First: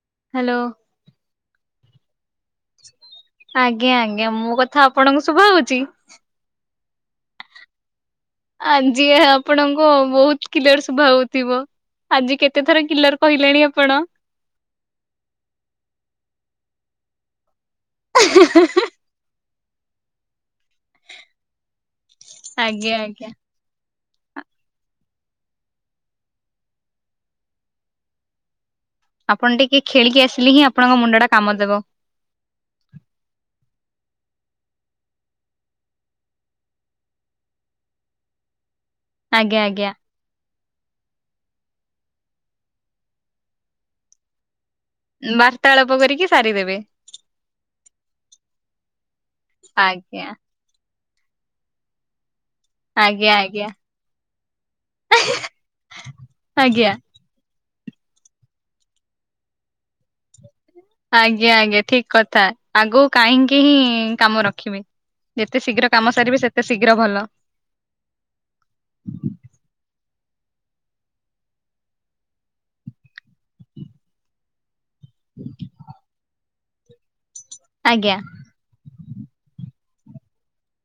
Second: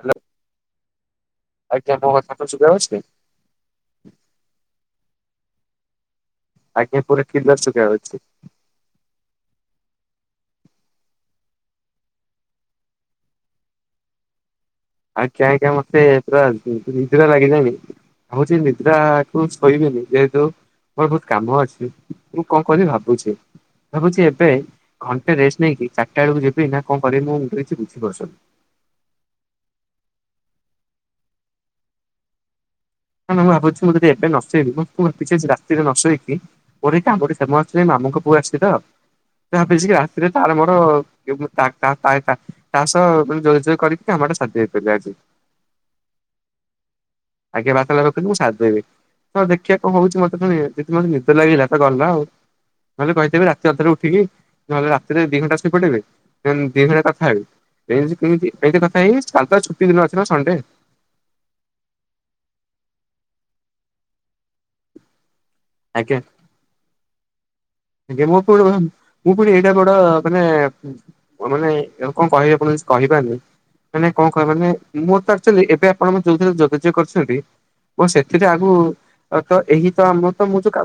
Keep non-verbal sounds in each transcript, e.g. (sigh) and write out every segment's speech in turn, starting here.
Hello hello. ଆଜ୍ଞା। ମୋ କଥା ତ ଶୁଭା ଯାଉଛି ଆଜ୍ଞା ଆଜ୍ଞା। ମୋ କଥା ଆପଣଙ୍କୁ ଶୁଭା ହଉଚି? ଆଜ୍ଞା ପୁରା କ୍ଳିଅର ଶୁଭା ହଉଚି। ଆଜି ଆପଣଙ୍କ, ବହୁତ କିଲ୍ଲର ଶୁଭା ହଉଥିବ? ଆଜି କେତେ ଥର, କିଲର କହିଲେଣି ଆପଣ? ଆଜ୍ଞା, ଆଜ୍ଞା। ମତେ ପୁରା ନିଦ୍ରା ଲାଗିଲାଣି ।ଭାବୁଚି ନିଦ୍ରା କୁ କହିବିନି ।ଯେହେତୁ ମୋର ବହୁତ, କାମ ଅଛି ।ମୁଁ କଣ କରିବି ଆଜ୍ଞା ଆଜ୍ଞା। ଭାବୁଛି? ଭାବୁଛି ଏବେ ଘଣ୍ଟେ ରେଷ୍ଟ ନେଇକି, ଚାରିଟା ବେଳକୁ ଯିବି। ନା କଣ କିରିବି? ମୋ ମୁଣ୍ଡ ରେ କିଛି ବୁଦ୍ଧି ପସୁନି। ଆପଣ ଟିକେ ଖେଳିକି ଆସିଲେ, ହିଁ ଆପଣଙ୍କ ମୁଣ୍ଡ ଟା, କାମ ଦବ। ନା, ନା ମୁଁ ଭାବୁଛି ମୁଁ ଯଦି ଏବେ ନସେଇବି, ମୁଁ ତ-ପ ରାତିରେ ନସୋଇକି ମୋର କାମ ମାମୁଁଙ୍କ ପୁଅ ଆସିଛି ତ, ଆଜ୍ଞା ଆଜ୍ଞା ଭାବିଚି ରାତିରେ ତାର ମ ଏ ତ, ମୁଁ ତା, ତା, ତା ସହ ଯୋଗାଯୋଗ କରିକି କାମ ଟା ସାରି ଦିଏ। ବାର୍ତ୍ତାଳାପ, କରିକି ସାରିଦେବେ । ଆଜ୍ଞା। ବାର୍ତ୍ତାଳାପ କରିକି ମୁଁ, ସାରିଦେବି ।ତ ଦେଖିଆ କଣ ହଉଚି। ଆଜ୍ଞା ମତେ ଯଦି ମତେ, ନିଦ ଲାଗିଲା ତ ଗଲା ଆଉ' । ନହେଲେ ଆଜ୍ଞା କହିଥିବି, ଆଜ୍ଞା ରାତି ଅଧାରୁ ଉଠିକି, ନହେଲେ ରାତିରେ ଦି ଘଣ୍ଟା ଶୋଇ ପଡିବେ, ଦି ଆଜ୍ଞା। ଘଣ୍ଟା କଥା ହେବେ। ଏ ଯେ କେମିତି ଏଇଠି କଥା ହେଇ, ହେଇ। କାଲି ତ ଛୁଟି ଦିନ ଅଛି ନା ସଣ୍ଡେ? ଆଜ୍ଞା, ଆଜ୍ଞା ।ଠିକ୍ କଥା, ଆଗକୁ କାହିଁକି ହିଁ, କାମ ରଖିବେ। ଯେତେ ଶୀଘ୍ର କାମ ଆଜ୍ଞା ସାରିବେ, ସେତେ ଶୀଘ୍ର ଭଲ । ଆଜ୍ଞା, ମୁଁ ପ ମୁଁ ପୁଣି ଏଇଟା ବଡ ମାନେ ମୁଁ ମାନେ ଏ କଣ, କହିବେ ଆପଣ ଙ୍କୁ କହି ପାରୁନି? ମାନେ କଣ କହ ମାନେ ମୁଁ ତ ଆକଚୁଆଲି, ଏବେ ଆପଣ ମତେ ଯୋଉଁଥିରେ ଯୋଗା ଯୋଗ କରିଛନ୍ତି । ଓ ଆଜ୍ଞା ସେଥିରେ, ଆଗୁ ତ ଏହି ତ ଆମ ତ ମୁଁ ଯଉ କ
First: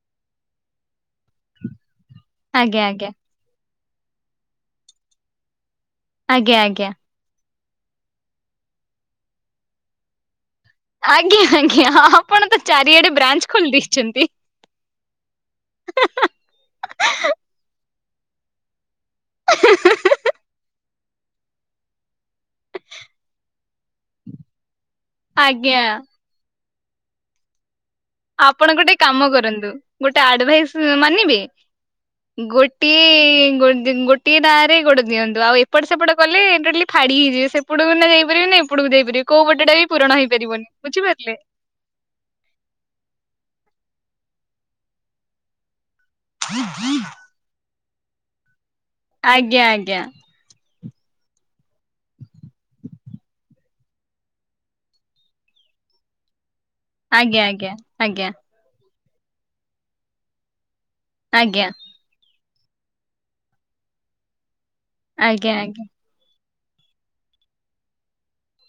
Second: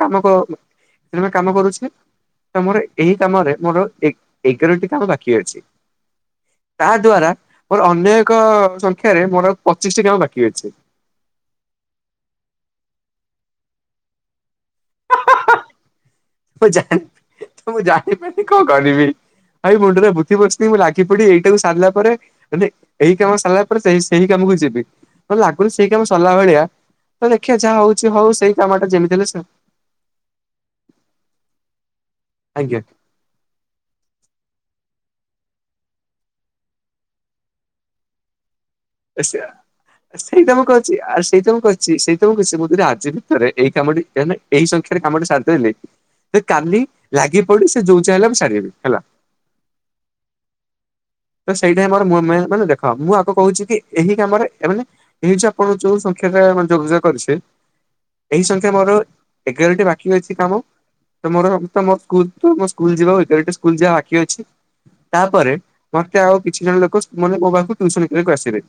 କାମ କାମ କରୁଛି (unintelligible) ତ ମୋର ଆଜ୍ଞା ଆଜ୍ଞା। ଏହି କାମରେ, ମୋର ଏ, ଏଗାରଟି କାମ ବାକି ଅଛି। ଆଜ୍ଞା, ତା ଆଜ୍ଞା । ଦ୍ଵାରା ମୋର ଅନ୍ୟ ଏକ ସଂଖ୍ୟାରେ, ମୋର ପଚିଶିଟି କାମ ବାକି ଅଛି। ଆଜ୍ଞା, ଆଜ୍ଞା ।ଆପଣ ତ ଚାରିଆଡେ, ବ୍ରାଞ୍ଚ ଖୋଲି ଦେଇେଇଛନ୍ତି। କେମିତି କଣ, କରିବି? ଭାଇ ମୁଣ୍ଡରେ ବୁଦ୍ଧି ପଶୁନି, ମୁଁ ଲାଗି ପଡି ଏଇଟାକୁ ସାରିଲା ପରେ ବୋଧେ ଏଇ କାମ ସରିଲା ପରେ ସେ, ସେଇ କାମକୁ ଯିବି ।ମତେ ଲାଗୁନି, ଆଜ୍ଞା ସେଇ କାମ ସରିଲା ଭଳିଆ। ତ ଦେଖିବା ଯାହା ହଉ ସେଇ ଆପଣ କାମଟା ଗୋଟେ ଯେମିତି ହେଲେ କାମ କରନ୍ତୁ ।ଗୋଟେ ଆଡଭାଇସ୍ ମାନିବେ? ଆଜ୍ଞା। ଗୋଟିିଏ ଗୋଟେ ଦିନ, ଗୋଟିିଏ ନାରେ ଗୋ ଦିଅ ଦିଅନ୍ତୁ ଆଉ ଏପଟ, ସେପଟ କଲେ ଟୋଟାଲି ଫାଡ଼ି ହେଇଯିବେ। ସେପଟକୁ ନା ଯାଇପାରିବେ ନା ଏପଟକୁ ଯାଇପାରିବେ କୋଉ ପଟଟା ବି ପୂରଣ ଆ ସେଇଟା ମୁଁ ହେଇପାରିବନି କହୁଛି। ଆ ବୁଝିପାରିଲେ ସେଇଟା ମୁଁ କହୁଛି ।ସେଇତ ମୁଁ କହିଛି ମୁଁ ଆଜି ବି ଥରେ ଏଇ କାମ ଟି ହେନେ ।ଏଇ ସଂଖ୍ୟାରେ କାମଟି ସାରିଦେଲେ ।କାଲି ଲାଗି ପଡି ସେ ଯଉ ଚାହିଁଲେ, ମୁ ସାରିଦେବି। ହେଲା। ଆଜ୍ଞା, ଆଜ୍ଞା। ତ ସେଇଟା ଆମର ମୁଁହେ, ମୁଁହେ ମାନେ ଦେଖ, ମୁଁ ଆଗ କହୁଛି କି, ଏହି କାମରେ ମାନେ ଏଇ ଯଉ ଆପଣ ଯୋଉ ସ କେତେବେଳେ, ଯୋଗାଯୋଗ କରୁଛି। ଆଜ୍ଞା ଆଜ୍ଞା ଆଜ୍ଞା ଏହି ସଂଖ୍ୟା ମୋର ଏଗାରଟି ବାକି ଅଛି କାମ ।ତ ମୋର ଆଜ୍ଞା ମୋ ସ୍କୁଲ ତୁ ମୋ ସ୍କୁଲ ଯିବା ଭିତରେ, ଏଠି ସ୍କୁଲ ଯିବା ବାକି ଅଛି। ଆଜ୍ଞା, ଆଜ୍ଞା। ମୋତେ ଆଉ କିଛି ଜଣ ଲୋକ, ମାନେ ମୋ ପାଖକୁ ଟ୍ୟସନକୁ ଆସିବେ।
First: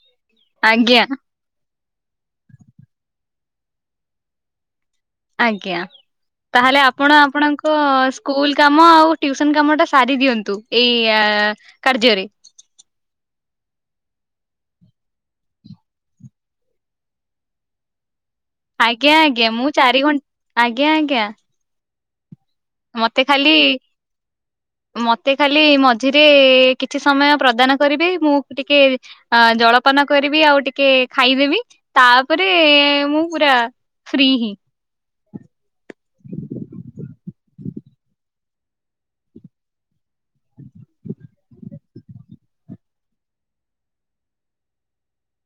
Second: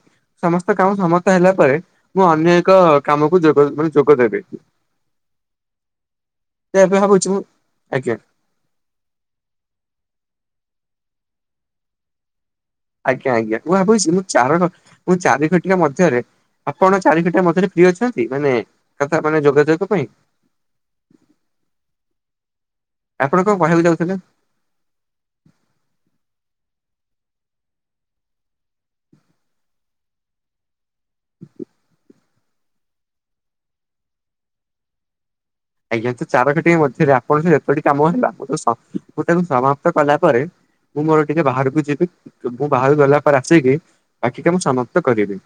ସମସ୍ତ କାମ ଆଜ୍ଞା ଆଜ୍ଞା ସମାପ୍ତ ହେଲା ପରେ ମୁଁ ଅନ୍ୟ ଏକ କାମକୁ, ଯୋଗ ଦେବାରେ, ଯୋଗ ଦେବେ ଆଜ୍ଞା। ତାହେଲେ ଏବେ ଆପଣ, ଭାବୁଛି ମୁଁ ଆପଣଙ୍କ ଆଜ୍ଞା ସ୍କୁଲ କାମ, ଆଉ ଟିଉସନ କାମ, ଟା ସାରି ଦିଅନ୍ତୁ । ଏୟା, କାର୍ଯ୍ୟରେ। ଆଜ୍ଞା, ଆଜ୍ଞା । ମୁଁ ଭାବୁଛି, ମୁଁ ଚାର, ମୁଁ ଚାରି ଘଟିକ ମଧ୍ୟରେ ଆପଣ ଚାରି କଟା, ମଧ୍ୟରେ ଫ୍ରି ଅଛନ୍ତି? ନ୍ତି, ମାନେ ଆଜ୍ଞା କଥା ମାନେ ଆଜ୍ଞା ମୁଁ ଯୋଗାଯୋଗ ଚାରି ପାଇଁ। ଘଣ୍ଟା ଆଜ୍ଞା ଆଜ୍ଞା ମତେ ଆପଣ କଣ ଖାଲି, କହିବାକୁ ଯାଉଥିଲେ? ମତେ ଖାଲି, ମଝିରେ କିଛି ସମୟ ପ୍ରଦାନ କରିଵେ ମୁଁ ଟିକେ ଅ ଜଳପାନ କରିବି ଆଉ ଟିକେ ଖାଇଦେବି, ତାପରେ ମୁଁ ପୁରା ଫ୍ରି ହିଁ ଆଜ୍ଞା, ତ ଚାର କଟି ମଧ୍ୟରେ ଆପଣ ଯେତୋଟି କାମ ଅଛି ତାକୁ ତ ସବୁତକ ସମାପ୍ତ କଲା ପରେ ମୁଁ ମୋର (unintelligible) ସମାପ୍ତ କରିବି।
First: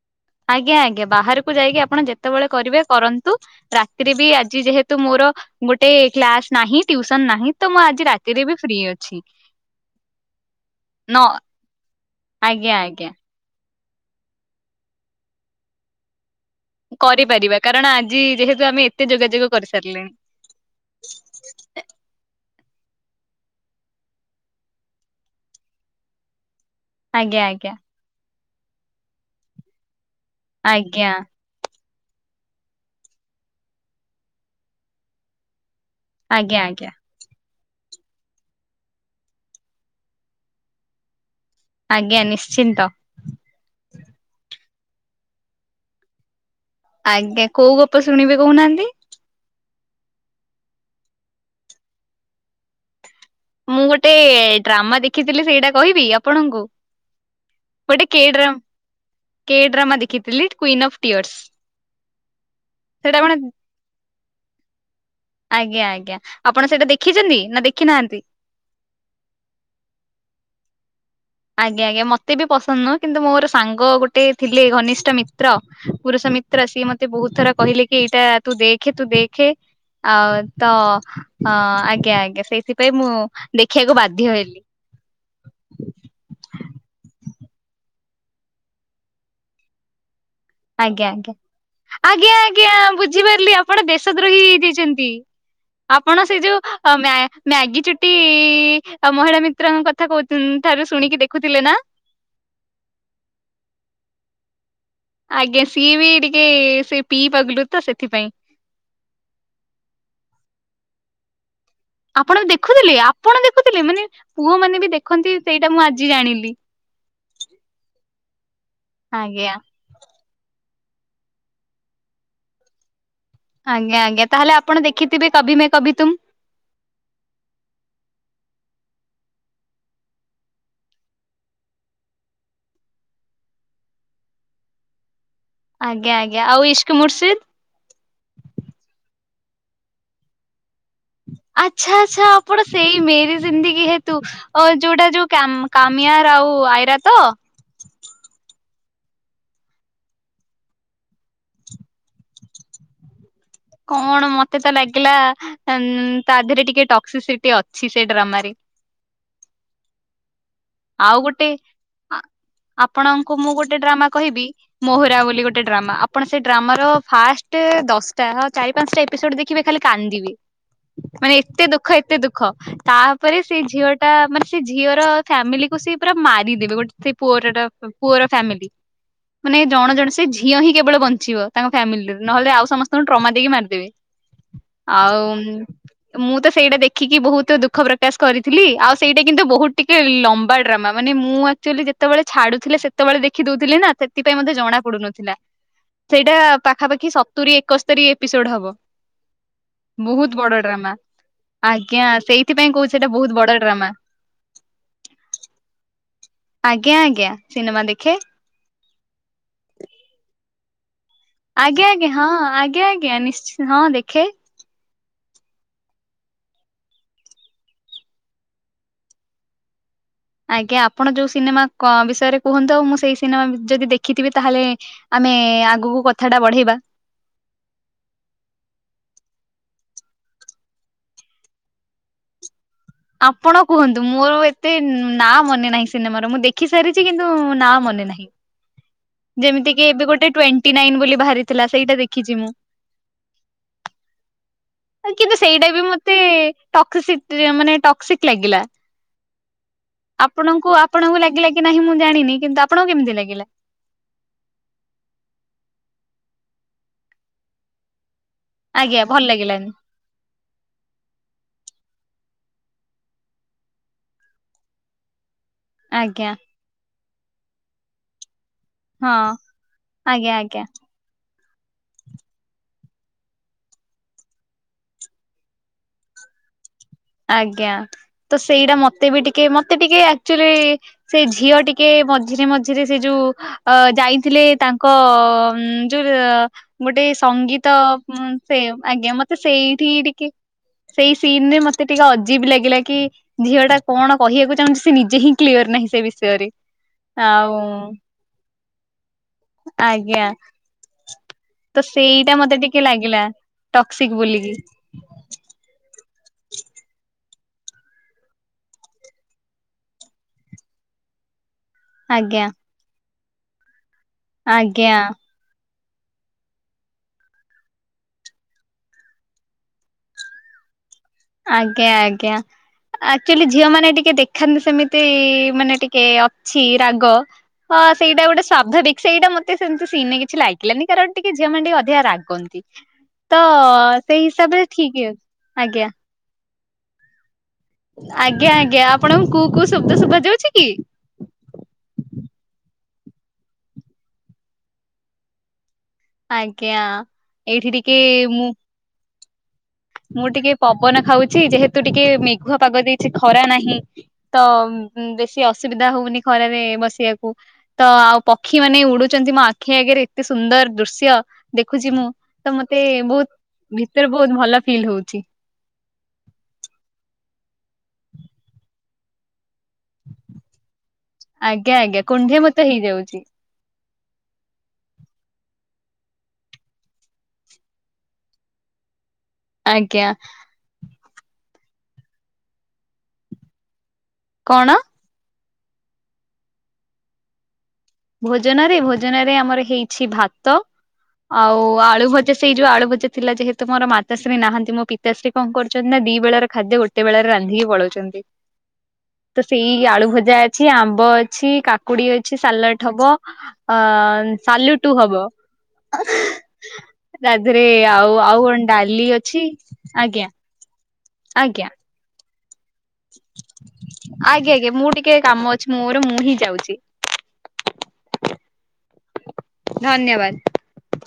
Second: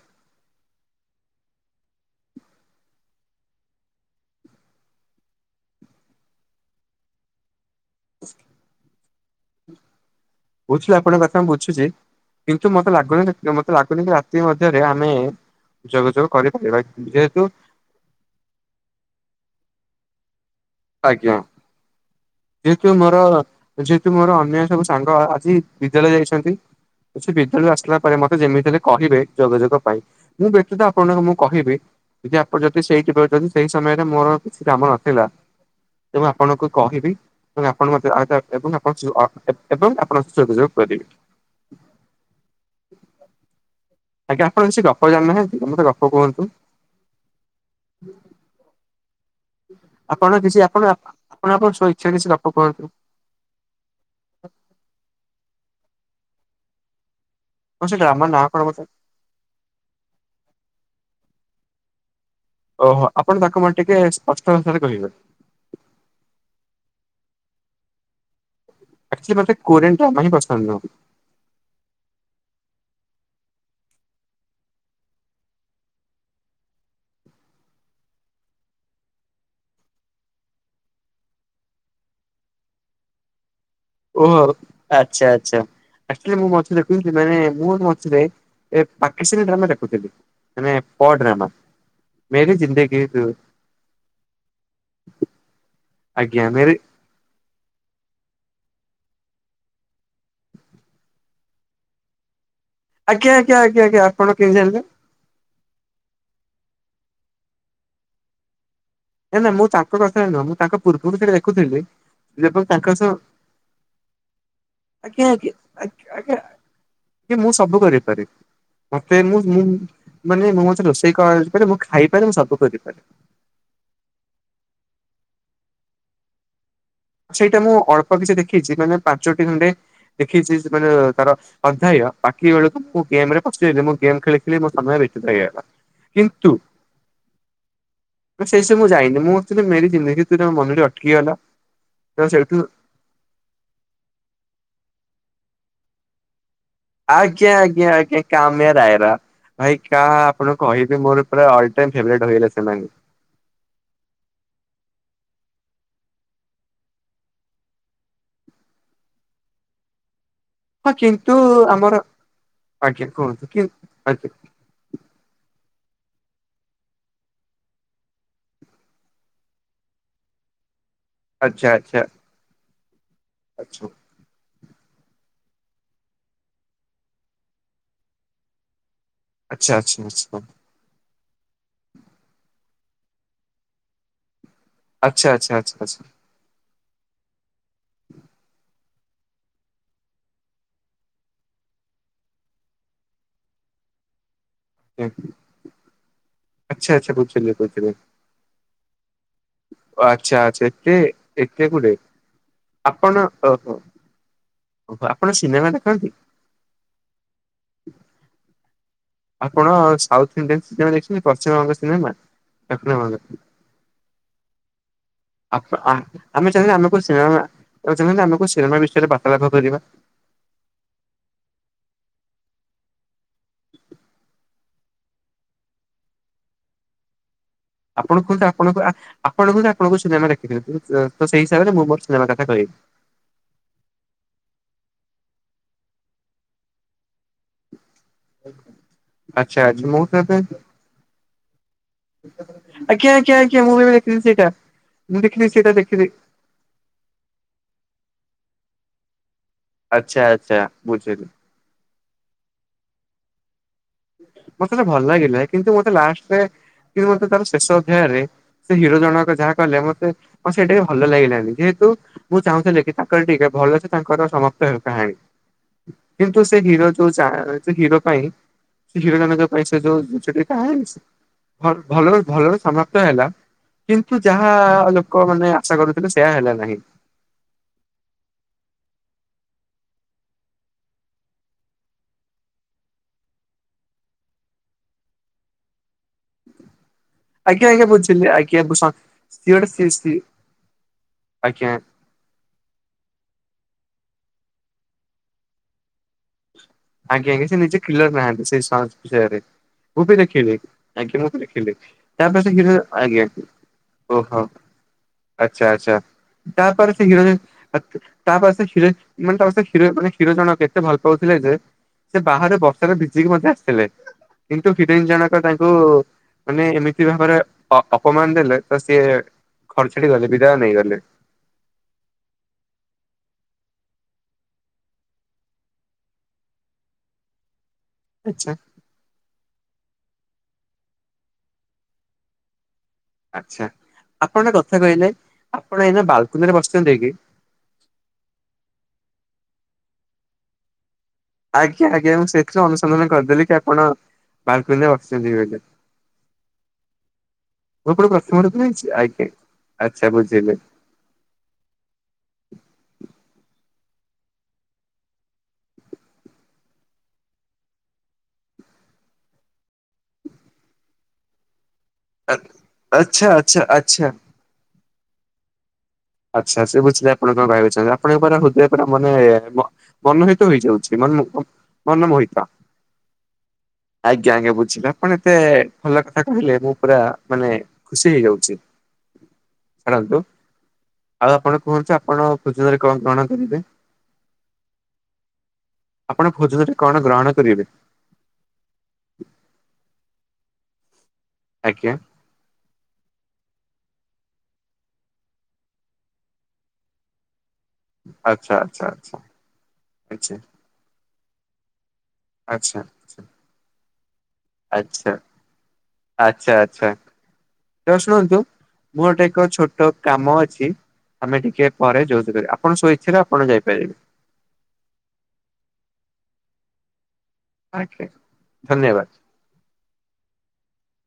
ଆଜ୍ଞା, ଆଜ୍ଞା, ବାହାରକୁ ଯାଇକି ଆପଣ ଯେତେବେଳେ କରିବେ କରନ୍ତୁ ରାତିିରେ ବି ଆଜି ଯେହେତୁ ମୋର ଗୋଟେ କ୍ଲାସ ନାହିଁ, ଟ୍ୟୁସନ ନାହିଁ, ତ ମୁଁ ଆଜି ରାତିରେ ବି ଫ୍ରି ଅଛି। (inaudible) ବୁଝ ଆପଣଙ୍କ ନ କଥା ମୁଁ ବୁଝୁଛି, କିନ୍ତୁ ଆଜ୍ଞା ମତେ ଆଜ୍ଞା ଲାଗୁନ ମତେ ଲାଗୁନି କି ରାତି ମଧ୍ୟରେ ଆମେ ଯୋଗାଯୋଗ କରିପାରିବା ଯେହେତୁ କରିପାରିବା, କାରଣ ଆଜି ଯେହେତୁ ଆମେ ଏତେ ଯୋଗାଯୋଗ କରିସାରିଲେଣି । ଆଜ୍ଞା, ଯେହତୁ ମୋର ଯେହେତୁ ମୋର ଅନ୍ୟ ସବୁ ସାଙ୍ଗ ଆଜି ବିଦ୍ୟାଳୟ ଯାଇଛନ୍ତି, କି ସେ ଆଜ୍ଞା ବିଦ୍ୟାଳୟରୁ ଆଜ୍ଞା ଆସିଲା ପରେ ମତେ ଯେମିତିଲେ କହିବେ ଯୋଗାଯୋଗ ପାଇଁ, ମୁଁ ବ୍ୟତୀତ ଆଜ୍ଞା ଆପଣଙ୍କୁ ମୁଁ କହିବି ଯଦି ଆପଣ ଯଦି ସେଇଠି ଯଦି ସେଇ ସମୟରେ ମୋର କିଛି କାମ ନଥିଲା ତ ମୁଁ ଆଜ୍ଞା ଆପଣଙ୍କୁ ଆଜ୍ଞା କହିବି । ଏବଂ ଆପଣଙ୍କ ମ ଆପଣ ଏବଂ ଆପଣଙ୍କଯୋଗ କରିବେ । ଆଜ୍ଞା ନିଶ୍ଚିନ୍ତ । ଆଜ୍ଞା, ଆପଣ କିଛି ଗପ ଜାଣିନାହାନ୍ତି, ମୋତେ ଗପ କୁହନ୍ତୁ। ଆଜ୍ଞା କୋଉ ଗପ ଶୁଣିବେ କହୁନାହାନ୍ତି? ଆପଣ କିଛି ଆପଣ ଆପଣ ଆପଣ ସଇଚ୍ଛା ରେ କିଛି ଗପ କୁହନ୍ତୁ । ମୁଁ ଗୋଟେ ଡ୍ରାମା ଦେଖିଥିଲି ସେଇଟା କହିବି, ଆପଣଙ୍କୁ କଣ ସେ ଗୋଟେ ଡ୍ରାମା କେ ନାଁ କଣ ଡ୍ରାମ ମତେ କେଡ୍ରାମା ଦେଖିଥିଲି କୁଇନ୍ ଅଫ୍ ଟିଅର୍ସ ଓହୋ, ଆପଣ ତାକୁ ମତେ ଟିକେ ସ୍ପଷ୍ଟ ଭାଷାରେ କହିବେ । ଆଜ୍ଞା, ଆଜ୍ଞା, ଆପଣ ସେଇଟା ଦେଖିଛନ୍ତି ନା ଦେଖି ନାହାନ୍ତି । ଆକଚଲି ମତେ କୋରିୟନ ଡ୍ରାମା ହିଁ ପସନ୍ଦ ନୁହଁ ଆଜ୍ଞା, ଆଜ୍ଞା, ମତେ ବି ପସନ୍ଦ ନୁହଁ କିନ୍ତୁ ମୋର ସାଙ୍ଗ ଗୋଟେ ଥିଲେ ଘନିଷ୍ଠ ମିତ୍ର ପୁରୁଷ ମିତ୍ର ସିଏ ମତେ ବହୁତ ଥର କହିଲେ କି -ଏଇଟା ତୁ ଦେଖେ, ତୁ ଦେଖେ ଆଉ ତ ଆଜ୍ଞା ଆଜ୍ଞା ସେଇଥିପାଇଁ ମୁଁ ଦେଖିବାକୁ ବାଧ୍ୟ ଓହୋ ହେଲି ଆଚ୍ଛା ଆଚ୍ଛା ଆକଚଲି ମୁଁ ମ୍ ଥିଲ ମାନେ ମୁଁ ମଝିରେ ଏ ପାକିସ୍ନୀ ଡ୍ରାମା ଦେଖୁଥିଲି । ନା ଆଜ୍ଞା ପଡ ଆଜ୍ଞା ଡ୍ରାମା ଆଜ୍ଞା, ଆଜ୍ଞା, ଜିନ୍ଦଗି ତୁ ବୁଝିପାରିଲି ଆପଣ ଦେଶ ଦ୍ରୋହୀ ହେଇଯାଇଛନ୍ତି । ଆପଣ ସେ ଆଜ୍ଞା ମେରି ଯୋଉ ମେ ମ୍ୟାଗି ଚୁଟି ଆଉ ମହିଳା ମିତ୍ରଙ୍କ କଥା କହୁ ଠାରୁ ଶୁଣିକି ଦେଖୁଥିଲେ ନା ଆଜ୍ଞା ଆଜ୍ଞା ଆଜ୍ଞା ଆଜ୍ଞା ଆପଣ କେମିତି ଜାଣିଲେ? ଆଜ୍ଞା, ସିଏ ବି ଟିକେ ସେ ପିଇ ପାଗଲୁ ତ ସେଥିପାଇଁ ନାଇଁ ନା ମୁଁ ତାଙ୍କ କଥା ନ ନୁହଁ, ମୁଁ ତାଙ୍କ ପୂର୍ବରୁ ସେଇଟା ଦେଖୁଥିଲି ଆପଣ ଏବଂ ତାଙ୍କ ଦେଖୁଥିଲେ, ସହ ଆପଣ ଦେଖୁଥିଲେ, ମାନେ ପୁଅ ମାନେ ବି ଦେଖନ୍ତି, ସେଇଟା ମୁଁ ଆଜି ଜାଣିଲି କି ମୁଁ ସବୁ କରିପାରିବି । ମତେ ମୁଁ ଆଜ୍ଞା ମୁଁ ମାନେ ମୁଁ ମତେ ରୋଷେଇ କରପାରେ ମୁଁ ଖାଇପାରେ ମୁଁ ସବୁ କରିପାରେ ଆଜ୍ଞା, ଆଜ୍ଞା, ତାହେଲେ ଆପଣ ଦେଖିଥିବେ କବି ମେ କବି ତୁମ । ସେଇଟା ମୁଁ ଅଳ୍ପ କିଛି ଦେଖିଛି, ମାନେ ପାଞ୍ଚଟି ଖଣ୍ଡେ ଦେଖିଛି ମାନେ ତାର ଅଧ୍ୟାୟ ବାକି ବେଳକୁ ମୁଁ ଗେମ ରେ ପି ମୁଁ ଗେମ୍ ଖେଳିି ମୋ ସମୟ ହେଇଗଲା, ଆଜ୍ଞା ଆଜ୍ଞା କିନ୍ତୁ ଆଉ ଇସ୍କ ମୁର୍ସିଦ ସେଇ ସେ ମୁଁ ଯାଇନି ମୁଁ ମେ ଜିନ୍ଦି ତୁରା ମନରେ ଆଛା ଆଚ୍ଛା ଆପଣ ସେଇ ମେରି ଜିନ୍ଦିଗ ହେତୁ ଯୋଉଟା ଯୋଉ କାମିଆର ଆଉ ଆଇରା ତ? ଆଜ୍ଞା ଆଜ୍ଞା ଆଜ୍ଞା କାମୟ ରୟରା ଭାଇ କା ଆପଣଙ୍କୁ କହିବି ମୋର ପୁରା ଅଲ ଟାଇମ୍ ଫେଭରିଟ ହୋଇଗଲେ ସେମାନେ କଣ ମତେ ତ ଲାଗିଲା ତା ଦେହରେ ଟିକେ ଟକ୍ସିସିଟି ଅଛି, ସେ ଡ୍ରାମାରେ ହଁ ଆଉ କିନ୍ତୁ ଗୋଟେ ଆମର ଆଜ୍ଞା ଆପଣଙ୍କୁ କୁହନ୍ତୁ ମୁଁ କି ଗୋଟେ ଡ୍ରାମା ଆଚ୍ଛା କହିବି, ମୋହୁରା ବୋଲି ଗୋଟେ ଡ୍ରାମା। ଅପ ଆପଣ ସେ ଡ୍ରାମାର ଫାଷ୍ଟ ଦଶଟା ଚାରି ପାଞ୍ଚଟା ଏପିସୋଡ ଦେଖିବେ ଖାଲି କାନ୍ଦିବେ ମାନେ ଆଚ୍ଛା ଏତେ ଦୁଃଖ ଆଚ୍ଛା। ଏତେ ଦୁଃଖ ତାପରେ ସେଇ ଆଚ୍ଛା ଝିଅ ଟା ମାନେ ସେ ଝିଅର ଫାମିଲିକୁ ସେ ପୁରା ମାରିଦେବେ, ଗୋଟେ ସେ ପୁଅର ପୁଅର ଫାମିଲି ମାନେ ଆଚ୍ଛା ଆଚ୍ଛା ଜଣେ ଆଚ୍ଛା ଜଣେ ସେ ଝିଅ ହିଁ କେବଳ ବଞ୍ଚିବ ତାଙ୍କ ଫ୍ୟାମିଲିରେ ନହେଲେ ଆଉ ସମସ୍ତେ ଟ୍ରାମା ଦେଇକି ମାରିଦେବେ। ଆଉ ଆଚ୍ଛା ଆଚ୍ଛା ମୁଁ ତ ସେଇଟା ଦେଖିକି ବହୁତ ଦୁଃଖ ପ୍ରକାଶ କରିଥିଲି, ଆଉ ସେଇଟା କିନ୍ତୁ ବହୁତ ଟ ଲମ୍ବା ଡ୍ରାମା ମାନେ ମୁଁ ଆକ୍ଚୁଆଲି ଯେତେବେଳେ ଛାଡୁଥିଲେ, ସେତେବେଳେ ଦେଖିଦଉି ନା ସେ ଥିପାଇଁ, ମତେ ଜଣା ପଡୁନଥିଲା। ସେଇଟା ଆଚ୍ଛା ପାଖାପାଖି ଆଚ୍ଛା ବୁଝିଲି ସତୁରି ବୁଝିଲି। ଏକସ୍ତରୀ ଏପିସୋଡ ହବ। (unintelligible) ବହୁତ ଆଚ୍ଛା ବଡ ଆଚ୍ଛା ଡ୍ରାମା ଏତେ ଏତେ ଗୁଡେ ଆଜ୍ଞା ସେଇଥିପାଇଁ କହୁଛି, ଏଟା ଆପଣ ବହୁତ ବଡ ଓହୋ। ଡ୍ରାମା। ଓହୋ ଆପଣ ସିନେମା ଦେଖନ୍ତି ଆଜ୍ଞା ଆଜ୍ଞା ସିନେମା ଦେଖେ ଆପଣ ସାଉଥଇଣ୍ଡି ପଶ୍ଚିମବଙ୍ଗ ଆଜ୍ଞା ଆଜ୍ଞା ସିନେମା ହଁ ଆଜ୍ଞା ଆଜ୍ଞା ଦକ୍ଷିଣବଙ୍ଗ ନିଶ୍ଚ ହଁ ଦେଖେ ଆ ଆମେ ଚାହିଁଲେ ଆମେ କୋଉ ସିନେମା ଆ ଚାହିଁଲେ ଆମେ କୋ ସିନେମା ବିଷୟରେ ବାର୍ତ୍ତାଳପ କରିବା। ଆଜ୍ଞା ଆପଣ ଯୋଉ ସିନେମା ବିଷୟରେ କୁହନ୍ତୁ, ଆଉ ମୁଁ ସେଇ ସିନେମା ଯଦି ଦେଖିଥିବି ତାହେଲେ ଆମେ ଆଗକୁ କଥା ଟା ବଢେଇବା ଆପଣ କୁହନ୍ତୁ, ଆପଣ ଆପଣ କୁହନ୍ତୁ, ଆପଣଙ୍କୁ ସିନେମା ଦେଖି ତ ସେଇ ହିସାବରେ ମୁଁ ମୋର ସିନେମା କଥା କହିବି। ଆପଣ କୁହନ୍ତୁ, ମୋର ଏତେ ନା ମନେ ନାହିଁ ସିନେମାର ମୁଁ ଦେଖି ସାରିଛି କିନ୍ତୁ ନା ମନେ ନାହିଁ। (unintelligible) ଆଚ୍ଛା ଯେମିତିକ ମୁଁ ଏବେ ତ ଗୋଟେ ଟ୍ୱଣ୍ଟି ନାଇନ ବୋଲି ବାହାରିଥିଲା ସେଇଟା ଦେଖିଛି ମୁଁ। ଆଜ୍ଞା ଆଜ୍ଞା ଆଜ୍ଞା ମୁଁ ବି ଦେଖି ଥିଲି ସେଟା। କିନ୍ତୁ ସେଇଟା ବି ମତେ ମାନେ ଟକ୍ସି ଟକ୍ସିକ ଲାଗିଲା ଆଚ୍ଛା ଆଚ୍ଛା ଆପଣଙ୍କୁ ବୁଝିଲି। ଆପଣଙ୍କୁ ଲାଗିଲା କି ନାହିଁ, ମୁଁ ଜାଣିନି କିନ୍ତୁ ଆପଣଙ୍କୁ କେମିତି ଲାଗିଲା? ମତେଟା ଭଲ ଲାଗିଲା। କିନ୍ତୁ ମତେ ଲାଷ୍ଟରେ କି ମତେ ତାର ଶେଷ ଅଧ୍ୟାୟରେ ସେ ହିରୋ ଆଜ୍ଞା ଭଲ ଜଣକ ଯାହା ଲାଗିଲାନି କହିଲେ ମତେ ମତେ ସେଇଟା ଭଲ ଲାଗିଲାନି, ଯେହେତୁ ମୁଁ ଚାହୁଁଥିଲି କି ତାଙ୍କର ଟିକେ ଭଲସେ ତାଙ୍କର ସମାପ୍ତ ହେଉ କାହାଣୀ, ଆଜ୍ଞା କିନ୍ତୁ ସେ ହିରୋ ଯୋଉ ହିରୋ ପାଇଁ ସେ ହଁ ହିରୋଟାନଙ୍କ ପାଇଁ ସେ ଆଜ୍ଞା ଯୋଉ କା ଆଜ୍ଞା। ସେ ଭଲରେ ଭଲରେ ସମାପ୍ତ ହେଲା। କିନ୍ତୁ ଯାହା ଲୋକ ମାନେ ଆଶା କରୁଥିଲେ, ସେୟା ହେଲା ନାହିଁ। ଆଜ୍ଞା ତ ସେଇଟା ମତେ ବି ଟିକେ ମତେ ଟିକେ ଆକ୍ଚୁଆଲି ସେଇ ଝିଅ ଟିକେ ମଝିରେ ମଝିରେ ସେ ଯୋଉ ଅ ଯାଇଥିଲେ ତାଙ୍କ ଅ ଯୋଉ ର ଗୋଟେ ଆଜ୍ଞା ସଙ୍ଗୀତ ଆଜ୍ଞା ବୁଝିଲି ଅ ସେ ଆଜ୍ଞା ସ ଆଜ୍ଞା ମତେ ସିଏ ଗୋଟେ ସି ସେଇଠି ହିଁ ସି ଟିକେ ସେଇ ସିିନରେ ଆଜ୍ଞା ମତେ ଟିକେ ଅଜୀବ ଲାଗିଲା କି! ଝିଅ ଟା କଣ କହିବାକୁ ଚାହୁଁଛି, ସେ ନିଜେ ହିଁ କ୍ଳିଅର ନହିଁ ସେ ବିଷୟରେ। ଆଜ୍ଞା। ଆଜ୍ଞା ସେ ଆଉ ନିଜେ କ୍ଳିଅର ନାହାନ୍ତି। ସେ (unintelligible) ମୁଁ ବି ଆଜ୍ଞା ଦେଖିଲି, ଆଜ୍ଞା ମୁଁ ବି ଦେଖିଲି ତ ତା ସେଇଟା ପରେ ସେ ମତେ ହେରୋ, ଟିକେ ଲାଗିଲା ଆଜ୍ଞା। ଟକ୍ସିକ ଓହୋ ବୋଲିକି। ଆଚ୍ଛା ଆଚ୍ଛା। ତାପରେ ସେ ହେରୋଇନ, ତା ପରେ ହେରୋଇନ ମାନେ ହେରୋ, ହେରୋ ଜଣକ ଭଲ ପାଉଥି ଲେ ଯେ, ସେ ଆଜ୍ଞା ବାହାରେ ବର୍ଷାରେ ଭିଜିକି ମଧ୍ୟ ଆସିଥିଲେ, କିନ୍ତୁ ଆଜ୍ଞା ହେରୋଇନ ଜଣକ ତା ଙ୍କୁ ମାନେ ଏମିତି ଭାବରେ ଅ-ଅପମାନ ଦେଲେ ତ ସିଏ ଖର୍ଚ୍ଚଟି ଗଲେ ବିଦାୟ ନେଇ ଗଲେ। ଆଜ୍ଞା ଆଜ୍ଞା। ଆକ୍ଚୁଆଲି ଝିଅ ମାନେ ଟିକେ ଦେଖାନ୍ତି ସେମିତି ମାନେ ଟିକେ ଅଛି, ରାଗ ହଁ ସେଇଟା ଗୋଟେ ଆଚ୍ଛା ସ୍ୱାଭାବିକ ସେଇଟା ମତେ ତ ସେଇନାଗି କିଛି ଲାଗିଲାନି କାରଣ ଟିକେ ଝିଅମାନେ ଟିକେ ଅଧିକା ରାଗନ୍ତି। ତ ଆଚ୍ଛା ସେଇ ହିସାବ ରେ ଠିକ୍ ହେଉଛି । କୁନିରେ ବସିଚନ୍ତି କି? ଆଜ୍ଞା ଆଜ୍ଞା ଆପଣଙ୍କୁ କୋଉ କୋଉ ଶବ୍ଦ ଶୁଭା ଯାଉଛି କି? ଆଜ୍ଞା ଆଜ୍ଞା ମୁଁ ସେଥିରୁ ଅନୁସନ୍ଧାନ କରିଦେଲି କି ଆପଣ ବାଲ୍କୁନିରେ ବସିଛନ୍ତି ବେଲି। ଆଜ୍ଞା। ଏଇଠି ଟିକେ ମୁଁ ପୁଣୀ ପ୍ରଥମ ରୁ କହିଛି ଆଜ୍ଞା । ମୁଁ ଟିକେ ପବନ ଖାଉଛି ଯେହେତୁ ଟିକେ ମେଘୁଆ ପାଗ ଦେଇଛି ଖରା ନାହିଁ । ତ ବେଶୀ ଅସୁବିଧା ହଉନି ଖରାରେ ବସିଆକୁ ତ ଆଉ ପକ୍ଷୀ ମାନେ ଉଡୁଛନ ନ୍ତି ମୋ ଆଖି ଆଗରେ ଏତେ ସୁନ୍ଦର ଦୃଶ୍ୟ । ଦେଖୁଛି ମୁଁ ଆ ତ ମତେ ଆଚ୍ଛା ଆଚ୍ଛା ବହୁତ ଆଚ୍ଛା। ଭିତରେ ବହୁତ ଭଲ ଫିଲ୍ ହଉଛି। ଆଚ୍ଛା ସେ ବୁଝିଲେ ଆପଣ କଣ ଭାବି ଛନ୍ତି ଆପଣଙ୍କ ର ହୃଦୟ ପୁରା ମାନେ ମନୋହିତ ହେଇଯାଉଛି । ଛି-ମନ ମୁ-କୁ-ମ୍ ଆଜ୍ଞା ଆଜ୍ଞା କୁଣ୍ଢେ ମନମୋହିତ ମତ ହେଇଯାଉଛି ଆଜ୍ଞା ଆଜ୍ଞା ବୁଝିଲି ଆପଣ ଏତେ ଭଲ କଥା କହିଲେ ମୁଁ ପୁରା ମାନେ ଖୁସି ହେଇଯାଉଛି। ଆଜ୍ଞା ଛାଡ଼ନ୍ତୁ । ଆଉ ଆପଣ କୁହନ୍ତୁ ଆପଣ ଭୋଜନରେ କଣ ଗ୍ରହଣ କରିବେ? କଣ? ଆପଣ ଭୋଜନରେ କଣ ଗ୍ରହଣ କରିବେ? ଭୋଜନରେ ଭୋଜନରେ ଆମର ହେଇଛି ଭାତ । ଆଉ ଆଜ୍ଞା ଆଳୁ ଭଜା ସେଇ ଯୋଉ ଆଳୁ ଭଜା ଥିଲା ଯେହେତୁ ମୋର ମା ତାଶ୍ରୀ ନାହାନ୍ତି ମୋର ପିତାଶ୍ରୀ କଣ କରୁଛନ୍ତି ନା ଦି ବେଳା ର ଖାଦ୍ୟ ଗୋଟେ ବେଳା ରେ ରନ୍ଧିକି ପ ପଳଉଛନ୍ତି ଆଚ୍ଛା ଆଚ୍ଛା ଆଚ୍ଛା ତ ସେଇ ଆଳୁ ଆଚ୍ଛା ଭଜା ଅଛି ଆମ୍ବ ଅଛି କା କୁଡି ଅଛି ଆଚ୍ଛା। ଆଚ୍ଛା ସାଲାଟ ହବ ଆ ସଲୁଟ ଆଚ୍ଛା ହବ । ଆଚ୍ଛା ଆଚ୍ଛା। ତ ଆଉ ଶୁଣନ୍ତୁ ଆଉ କଣ ଡାଲି ମୋର ଗୋଟେ ଅଛି ଏକ ଛୋଟ ଆଜ୍ଞା କାମ ଅଛି । ଆମେ ଟିକେ ଆଜ୍ଞା ପରେ ଯୋଉ କରିବା। ଆପଣ ସ୍ୱଇଚ୍ଛାରେ ଆପଣ ଯାଇପାରିବେ ଆଜ୍ଞା ଆଜ୍ଞା ମୁଁ ଟିକେ କାମ ଅଛି ମୋର ମୁଁ ହିଁ ଯାଉଛି। ଆଜ୍ଞା । ଧନ୍ୟବାଦ।